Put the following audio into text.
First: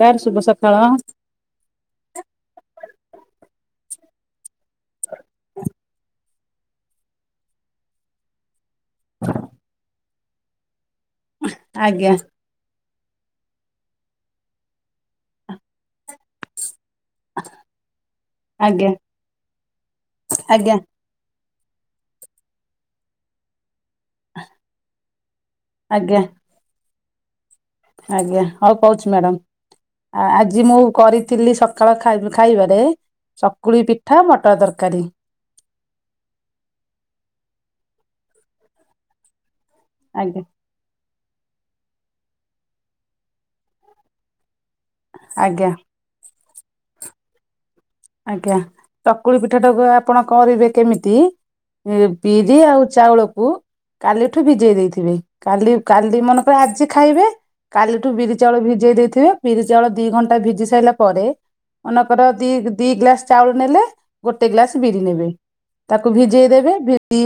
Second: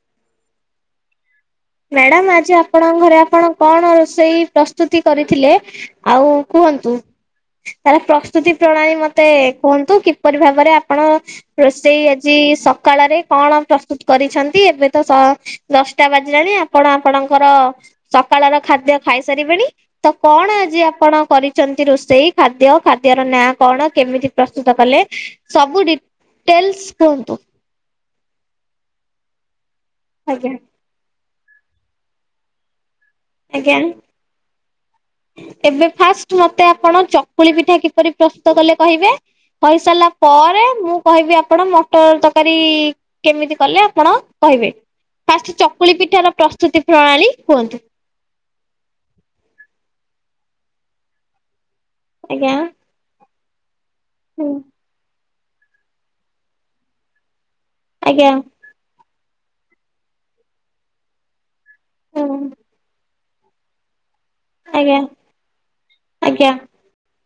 Car ଶୁଭ ସକାଳ। Madam ଆଜି ଆପଣଙ୍କ ଘରେ ଆପଣ କଣ ରୋଷେଇ ପ୍ରସ୍ତୁତି କରିଥିଲେ? ଆଉ କୁହନ୍ତୁ ତାର ପ୍ର ପ୍ରସ୍ତୁତି ପ୍ରଣାଳୀ ମତେ କୁହନ୍ତୁ କିପରି ଭାବରେ ଆପଣ ରୋଷେଇ ଆଜ୍ଞା ଆଯି ସ ସକାଳରେ କଣ ପ୍ରସ୍ତୁତ କରିଛନ୍ତି ଏବେ ତ ସ ଦଶଟା ବାଜିଲାଣି କଣ ଆପଣଙ୍କର ସକାଳର ଆଜ୍ଞା ଖାଦ୍ୟ ଖାଇସାରିବେଣି ତ କଣ ଆଜ୍ଞା ଆଜି ଆପଣ କରି ଚନ୍ତି ରୋଷେଇ ଖାଦ୍ୟ ଖାଦ୍ୟର ନାଁ କଣ କେମିତି ପ୍ରସ୍ତୁତ କଲେ ସବୁ ଡି ଆଜ୍ଞା ଟେଲ୍ସ କୁହନ୍ତୁ? ଆଜ୍ଞା ହଉ କହୁଛି ମ୍ୟାଡାମ ଆଜ୍ଞା ଆଜି ମୁଁ କରି ତିିଲ୍ଲି ସକାଳ ଖା ଖାଇବାରେ ଚକୁଳି ଆଜ୍ଞା। ପିଠା ମଟର ତରକାରୀ। ଏବେ ଫାଷ୍ଟ ମତେ ଆପଣ ଚକୁଳି ପିଠା କିପରି ପ୍ରସ୍ତୁତ କଲେ କହିବେ? କହିସାରିଲା ଆଜ୍ଞା ପରେ ମୁଁ କହିବି ଆପଣ ମଟର ତରକାରୀ କେମିତି କଲେ ଆପଣ କହିବେ? ଫାଷ୍ଟ ଆଜ୍ଞା ଚକୁଳି ପିଠ ର ପ୍ରସ୍ତୁତି ପ୍ରଣାଳୀ କୁହନ୍ତୁ? ଆଜ୍ଞା ତକୁଳି ପିଠାଟାକୁ ଆପଣ କରିବେ କେମିତି ଆଜ୍ଞା। ବିରି ଆଉ ଚାଉଳକୁ କାଲିଠୁ ହୁଁ ଭିଜେଇ ଦେଇଥିବେ କାଲି କାଲି ମନେକରେ ଆଜି ଖାଇବେ କାଲିଠୁ ଆଜ୍ଞା ବିରି ଚାଉଳ ଭିଜେଇ ଦେଇଥିବେ ବିରି ଚାଉଳ ଦିଇ ଘଣ୍ଟା ଭିଜି ସାରିଲା ପରେ ମନେକର ହୁଁ ଦି ଦି ଗ୍ଲାସ ଚାଉଳ ନେଲେ ଗୋଟେ ଗ୍ଲାସ ଆଜ୍ଞା ବିରି ନେବେ ତାକୁ ଆଜ୍ଞା। ଭିଜେଇ ଦେବେ ଭି ଦି ଘ